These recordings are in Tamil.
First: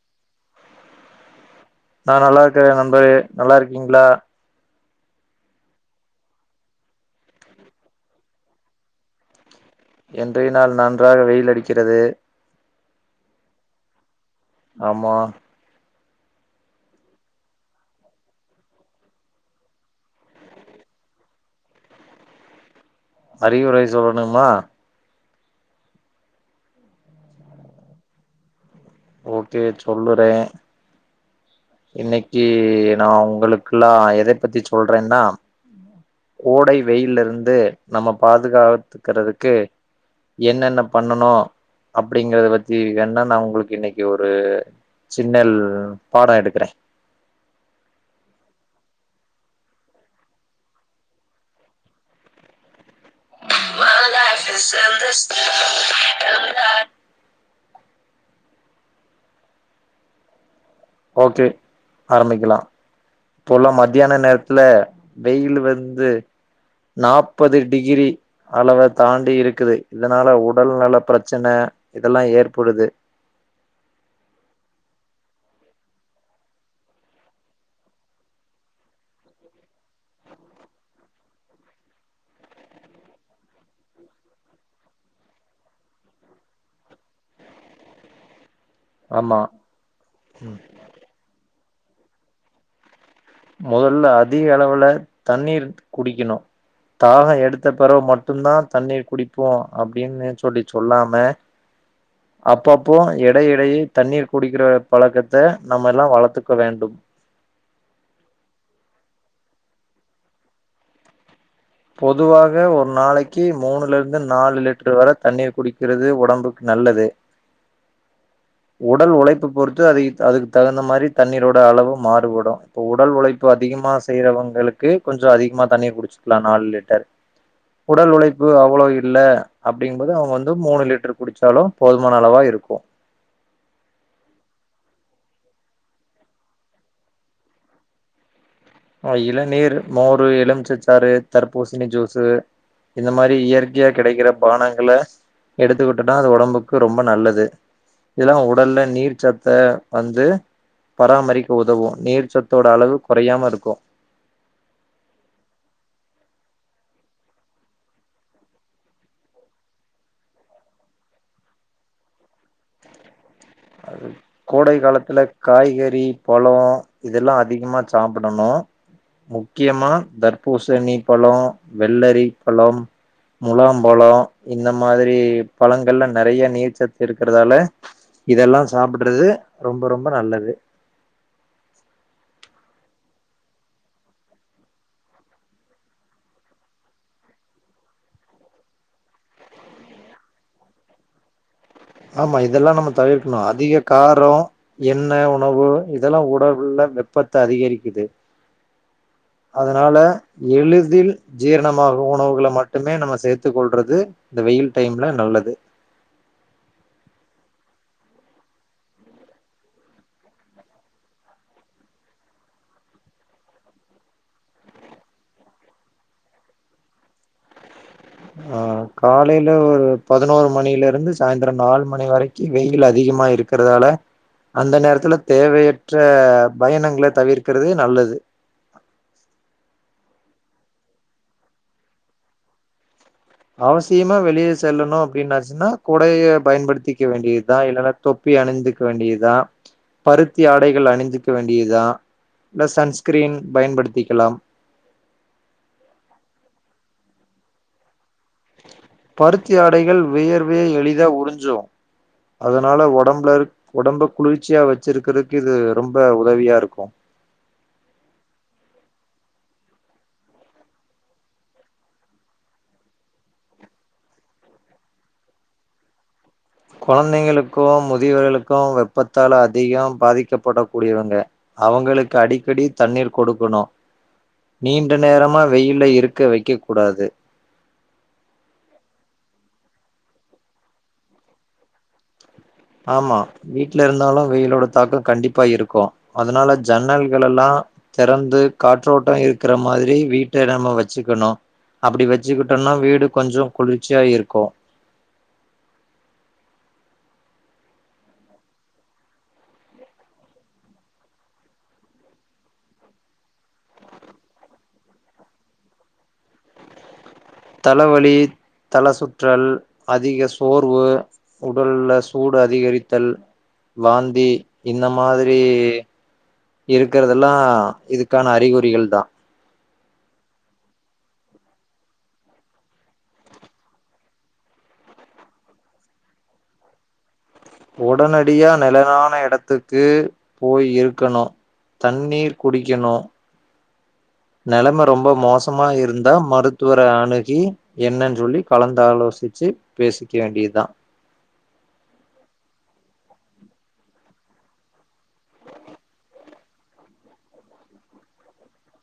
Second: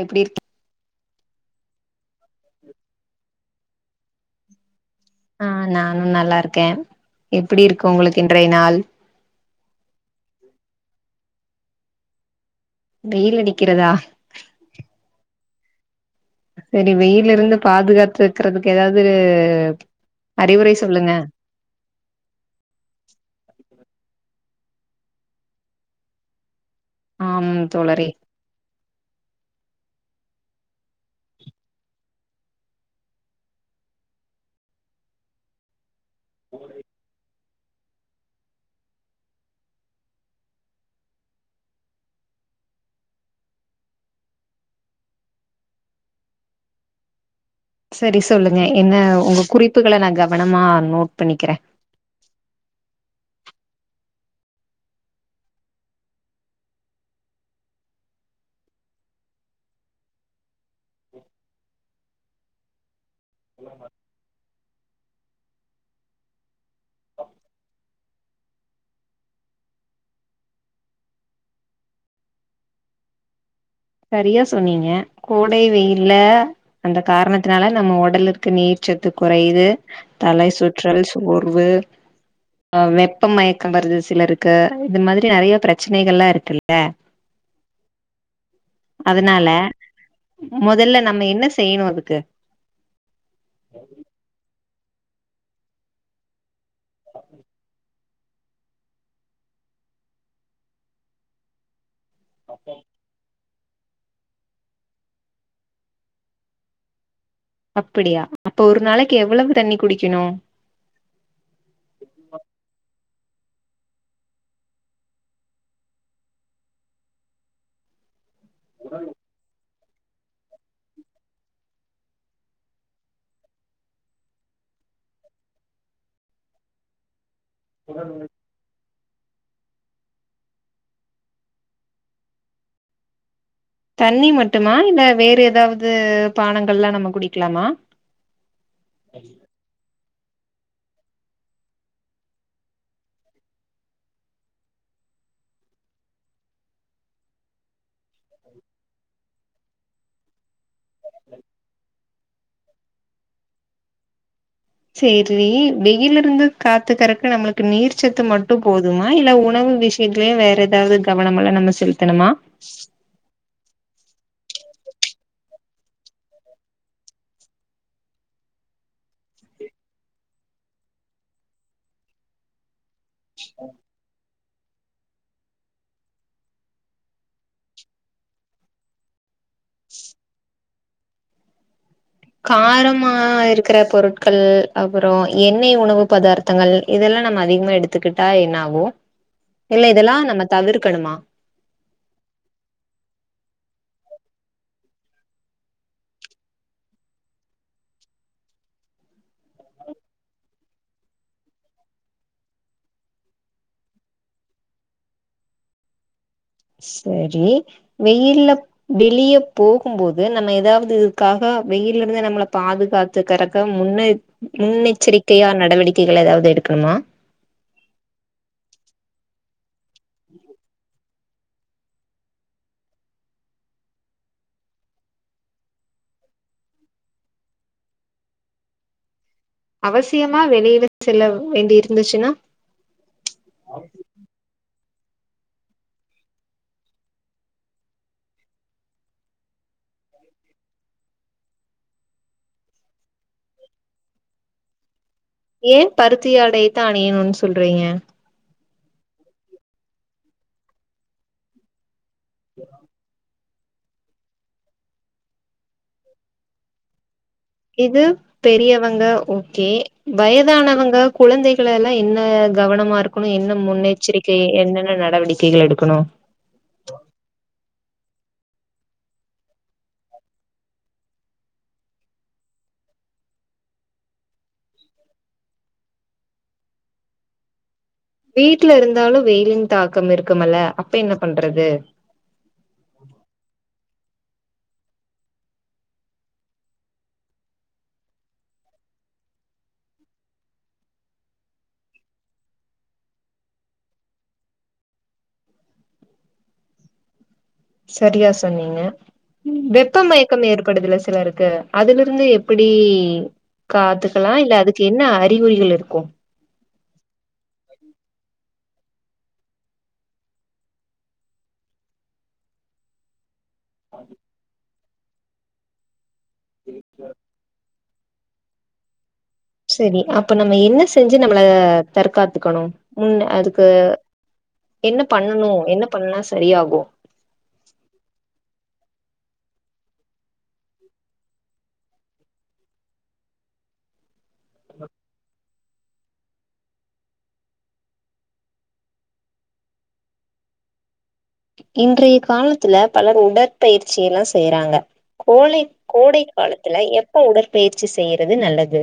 எப்டி நா நல்லார்க்க நண்பரே நல்லா இருக்கீங்ளா ஆ நானு நல்லாருக்க எப்டி இருக்கு உங்ளுக்கு இன்றைய நாள் இன்றைய நாள் நன்றாக வெயில் அடிக்கிறது வெயில் அடிக்கிறதா ஆமா செரி வெய்லருந்து பாதுகாத்துக்கறதுக்கு எதாது அறிவுரை சொல்லுங்க அறிவுரை சொ மா ஆம் தோழறே ஓகே சொல்லுற இன்னிக்கி நா உங்களுக்குல்லா நா எத பத்தி சொல்லுறேன்னா கோடை வெயில இருந்து நம்ம பாதுகாத்துக்கிறதுக்கு என்னென்ன பண்ணணு அப்டிங்கறத பத்தி வேண்ணா நா உங்களுக்கு இன்னிக்கு ஒரு சின்ன பாடம் எடுக்கிறே செரி சொல்லுங்க என்ன உங்க குறிப்புகள நா கவனமா நோட் பண்ணிக்கிற [unintelligible] ஓகே ஆரம்பிக்கலா இப்போல்லா மத்தியான நேரத்துல வெயில் வந்து நாற்பது டிகிரி அளவ தாண்டி இருக்குது இதனால உடல் நல பிரச்சன இதெல்லா ஏற்படுது சரியா சொன்னீங்க கோடை வெயில்ல அந்த காரணத்தினால நம்ம உடலுக்கு நீர்ச்சத்து குறையுது தலை சுற்றல் சோர்வு அஹ் வெப்ப மயக்கம் வருது சிலருக்கு இது மாதிரி நிறைய பிரச்சனைகள்ல்லா இருக்குல்ல ஆமா அதனால முதல்ல நம்ம என்ன செய்யணு அதுக்கு முதல்ல அதிக அளவுல தண்ணீர் குடிக்கணு தாகம் எடுத்த பெறவு மட்ட மட்டும் தா தண்ணீர் குடிப்போ அப்டின்னு சொல்லி சொல்லாம அப்பப்போ எட இட இடையே தண்ணீர் குடிக்கிற பழக்கத்த நம்ம எல்லா வளர்த்துக்க வேண்டும் அப்படியா அப்ப ஒரு நாளைக்கு எவ்வளவு தண்ணி குடிக்கணும் பொதுவாக ஒரு நாளைக் க்கி மூணுல இருந்து நாலு லிட்டர் வர தண்ணீர் குடிக்கிறது உடம்புக்கு நல்லது உடல் உழைப்பு பொறுத் த்து அத அதுக்கு தகுந்த மாரி தண்ணீரோட அளவு மாறுபடும் இப்போ உடல் உழைப்பு அதிகமா செய்யறவங்களுக்கு கொஞ்சோ அதிகமாக தண்ணீர் குடிச்சு குலா நாலு லிட்டர் உடல் உழைப்பு அவ்வளோ இரு இல்ல அப்படிங்கபோது அவங்க வந்து மூணு லிட்டர் குடிச்சாலும் போதுமான அளவா இருக்கும் தண்ணி மட்டுமா இல்ல வேற ஏதாவது பானங்கள்லா நம்ம குடிக்கலாமா ஆஹ் இளநீர் மோர் ஒரு எலுமிச்சச்சாறு தர்பூசணி ஜூசு இந்த மாதிரி இயற்கையாக கிடைக்கிற பானங்கள எடுத்துக்கிட்டனா அது உடம்புக்கு ரொம்ப நல்லது இதல்லா உடல்ல நீர் சத்தை வந்து பராமரிக்க உதவும் நீர் சத்தோட அளவு குறையாம இருக் கும் சேரி வெயில இருந்து காத்துக்கறக்கு நம்மளுக்கு நீர்ச்சத்து மட்டும் போதுமா இல்ல உணவு விஷயத்தலயே வேற ஏதாவது கவனம் எல்லா நம்ம செலுத்தணுமா கோடை காலத்துல காய்கறி பலோ இதெல்லா அதிகமாக சாப்பிடணும் முக்கியமா தர்பூசணி பலோ வெள்ளரி பழம் முலாம்பழ இந்த மாதிரி பழங்கள்ல நெறைய நீர்ச்சத்து இருக்கிறதால இதெல்லா சாப்பிடுறது ரொம்ப ரொம்ப நல்லது காரமா இருக்கிற பொருட்கள் அப்புறம் எண்ணெய் உணவு பதார்த்தங்கள் இதெல்லா நம்ம அதிகமா எடுத்துக்கிட்டா என்னாகும் இல்ல இதெல்லா நம்ம தவிர்க்கணுமா ஆமா இதெல்லா நம்ம தவிர்க்கணும் அதிக காரம் எண்ணெ உணவு இதெல்லா உடவுல வெப்பத்தை அதிகரிக்குது அதனால எளிதில் ஜீரணமாக உணவுகளை மட்டுமே நம்ம சேர்த்துக் கொள்றது இந்த வெயில் டைம்ல நல்லது செரி வெயில்ல வெளியே போகும்போது நம்ம ஏதாவது இதுக்காக வெயில இருந்து நம்மளை பாதுகாத்துக்கிறக்க முன்ன முன்னெச்சரிக்கையா நடவடிக்கைகள் ஏதாவது எடுக்கணுமா ஆஹ் காலையில ஒரு பதினோரு மணியில இருந்து சாய்ந்திரம் நாலு மணி வரைக்கு வெயில் அதிகமா இருக்கிறதால அந்த நேரத்துல தேவையற்ற பயணங்களை தவிர்க்கிறது நல்லது அவசியமா வெளிய செல்ல வேண்டிய இருந்துச்சுன்னா அவசியமா வெளிய செல்லணு அப்டின்னாச்சின்னா குடைய பயன்படுத்திக்க வேண்டியதுதா இல்லனா தொப்பி அணிந்துக்க வேண்டியதுதா பருத்தி ஆடைகள் அணிந்துக்க வேண்டியதுதா இல்ல சன்ஸ்கிரீன் பயன்படுத்திக்கலாம் ஏன் பருத்தியாடை தா அனியனு சொல் சொல்றீங்க பருத்தி ஆடைகள் வியர்வ எளித உறிஞ்சு அதனால உடம்புல இரு ஒடம்ப குளிர்ச்சியா வச்சிருக்கிறதுக்கு இது ரொம்ப உதவியாருக்கோ இது பெரியவங்க ஓகே வயதானவங்க குழந்தைகள எல்லா என்ன கவனமா இருக்கணு என்ன முன்னெச்சரிக்கை என்னென்ன நடவடிக்கைகள் எடுக்கணு குழந்தைங்களுக்கோ முதியவர்களுக்கோ வெப்பத்தால அதிகம் பாதிக்கப்படக்க கூடியவங்க அவங்களுக்கு அடிக்கடி தண்ணீர் கொடுக்கணோ நீண்ட நேரமா வெயில இருக்க வைக்க கூடாது வீட்ல இருந்தாலு வெயிலின் தாக்கம் இருக்குமல அப்ப என்ன பண்றது ஆமா வீட்டுல இருந் இருதாலு வெயிலோட தாக்கம் கண்டிப்பா இருக்கோ அதனால ஜன்னல்கள்லா தறந்து காற்றோட்டம் இருக்கிற மாரி வீட்ட நம்ம வச்சிக்கணு அப்டி வச்சுக்கிட்டோம்னா வீடு கொஞ்சோ குளிர்ச்சியா இருக்கோ செரியா சொன்னீங்க வெப்ப மயக்கம் ஏற்படுதுல சில இருக்கு அதுல இருந்து எப்படி காத்துக்கலா இல்ல அதுக்கு என்ன அறிகுறிகள் இருக்கும் தலவலி தல சுற்றல் அதிக சோர்வு உடல சூடு அதிகரித்தல் வாந்தி இன்ன மாதிரி இருக்கறதெல்லா இதுக் க்கான அறிகுறிகள் தா செரி அப்ப நம்ம என்ன செஞ்சு நம்மள தற்காத்துக்கணே முன்ன அதுக்கு என்ன பண்ணணு என்ன பண்ணனா செரியாகோ உடனடியா நிலனான இடத்துக்கு போய் இருக்கணோ தண்ணீர் குடிக்கணோ நலம ரொம்ப மோச [unintelligible] மா இருந்தா மருத்துவர அணுகி என்னன்னு சொல்லி கலந்தாலோசிச்சு பேசிக்க வேண்டியதுதா இன்றைய காலத்துல பலர் உடற்பயிற்சியெல்லா செய்யறாங்க கோலை கோடை காலத்துல எப்ப உடற்பயிற்சி செய்யறது நல்லது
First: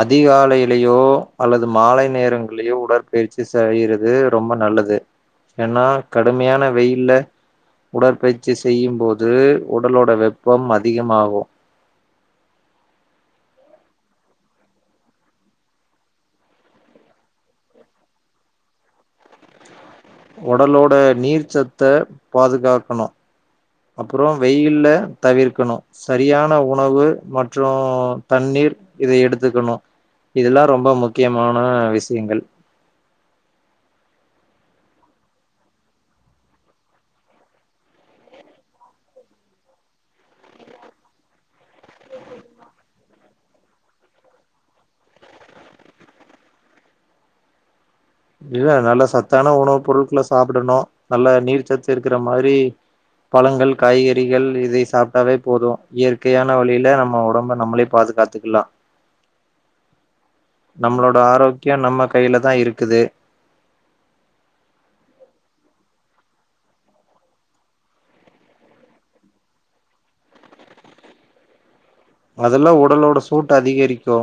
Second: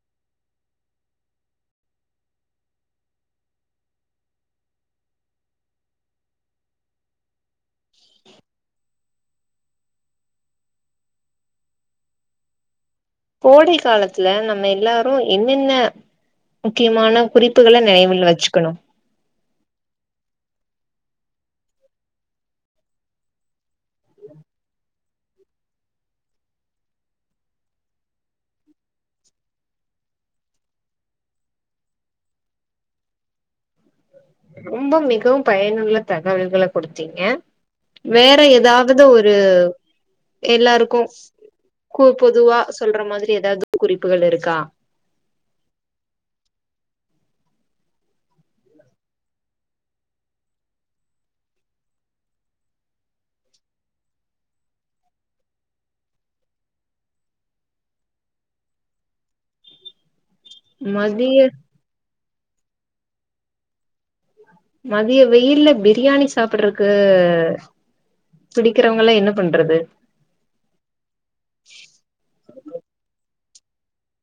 அதிகாலையிலயோ அல்லது மாலை நேரங்களலையோ உடற்பயிற்சி செய்யறது ரொம்ப நல்லது ஏன்னா கடுமையான வெயில உடற்பயிற்சி செய்யு போது இது உடலோட வெப்பம் அதிகமாகோ கோடை காலத்துல நம்ம எல்லாரு என்னென்ன முக்கியமான குறிப்புகள நனைவில வச்சுக்கணு ஒடலோட நீர் சத்த பாதுகாக்கனோ அப்புரறோ வெயில தவிர்க்கனோ செரியான உணவு மற்றும் தண்ணீர் இதை எடுத்துக்கணு இதெல்லா ரொம்ப முக்கியமான விஷயங்கள் ரொம்ப மிகவு பயனுள்ள தகவல்கள குடுத்தீங்க வேற எதாவது ஒரு எல்லாருக்கு கோ பொதுவா சொல்ற மாதிரி ஏதாவது குறிப்புகள் இருக்கா இல்ல நல்ல சத்தான உணவு பொருட்கள சாப்டனோ நல்லா நீர் சத்து இருக்கிற மாரி பழங்கள் காய்கறிகள் இதை சாப்பிட்டாவே போதும் இயற்கையான வழில நம்ம உடம்ப நம்மளே பாதுகாத்துக்கலா நம்மளோட மதிய ஆரோக்கியம் நம்மக் கைல தா இருக்குது மதிய வெயில்ல பிரியாணி சாப்டுறக்கு பிடிக்கிறவங்கள் என்ன பண்றது அதெல்லா உடலோட சூட்டு அதிகரிக்கோ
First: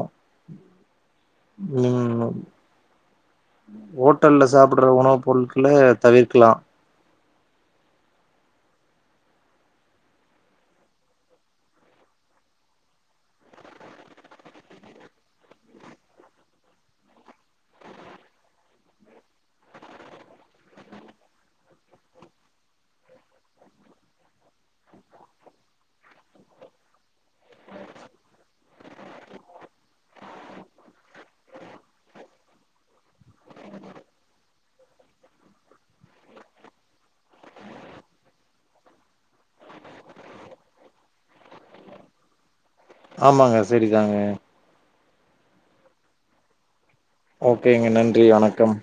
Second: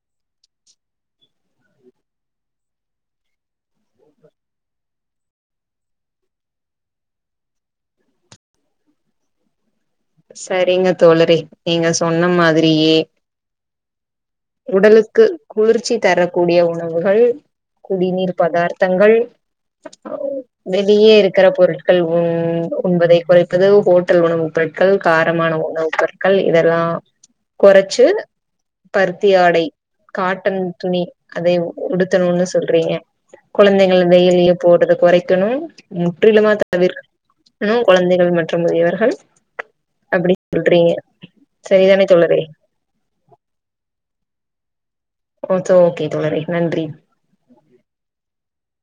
உம் ஹோட்டல்ல சாப்டுற உணவு பொருட்கள தவிர்க்கலா செரிங்க தோழரெ நீங்க சொன்ன மாதிரியே உடலுக்கு குளிர்ச்சி தரக்கூடிய உணவுகள் குடிநீர் பதார்த்தங்கள் வெளியே இருக்கிற பொருட்கள் உ உண்பதை குறைப்பது ஹோட்டல் உணவு பொரு காரமான உணவு பொருட்கள் இதெல்லா கொறச்சு பருத்தி ஆடை காட்டன் துணி அதை உடுத்தணுனு சொல்றீங்க கொழந்தைகள் வெயில்ல போறத கொறைக்கணும் முற்றிலுமா தவிர்க்க குழந்தைகள் மற்றும் முதியவர்கள் அப்டின் சொல்றீங்க செரிதானே தோழறே ஆமாங்க செரிதாங்க ஓகே ஓகே தோழரே நன்றி ஓகேங்க நன்றி வணக்கம்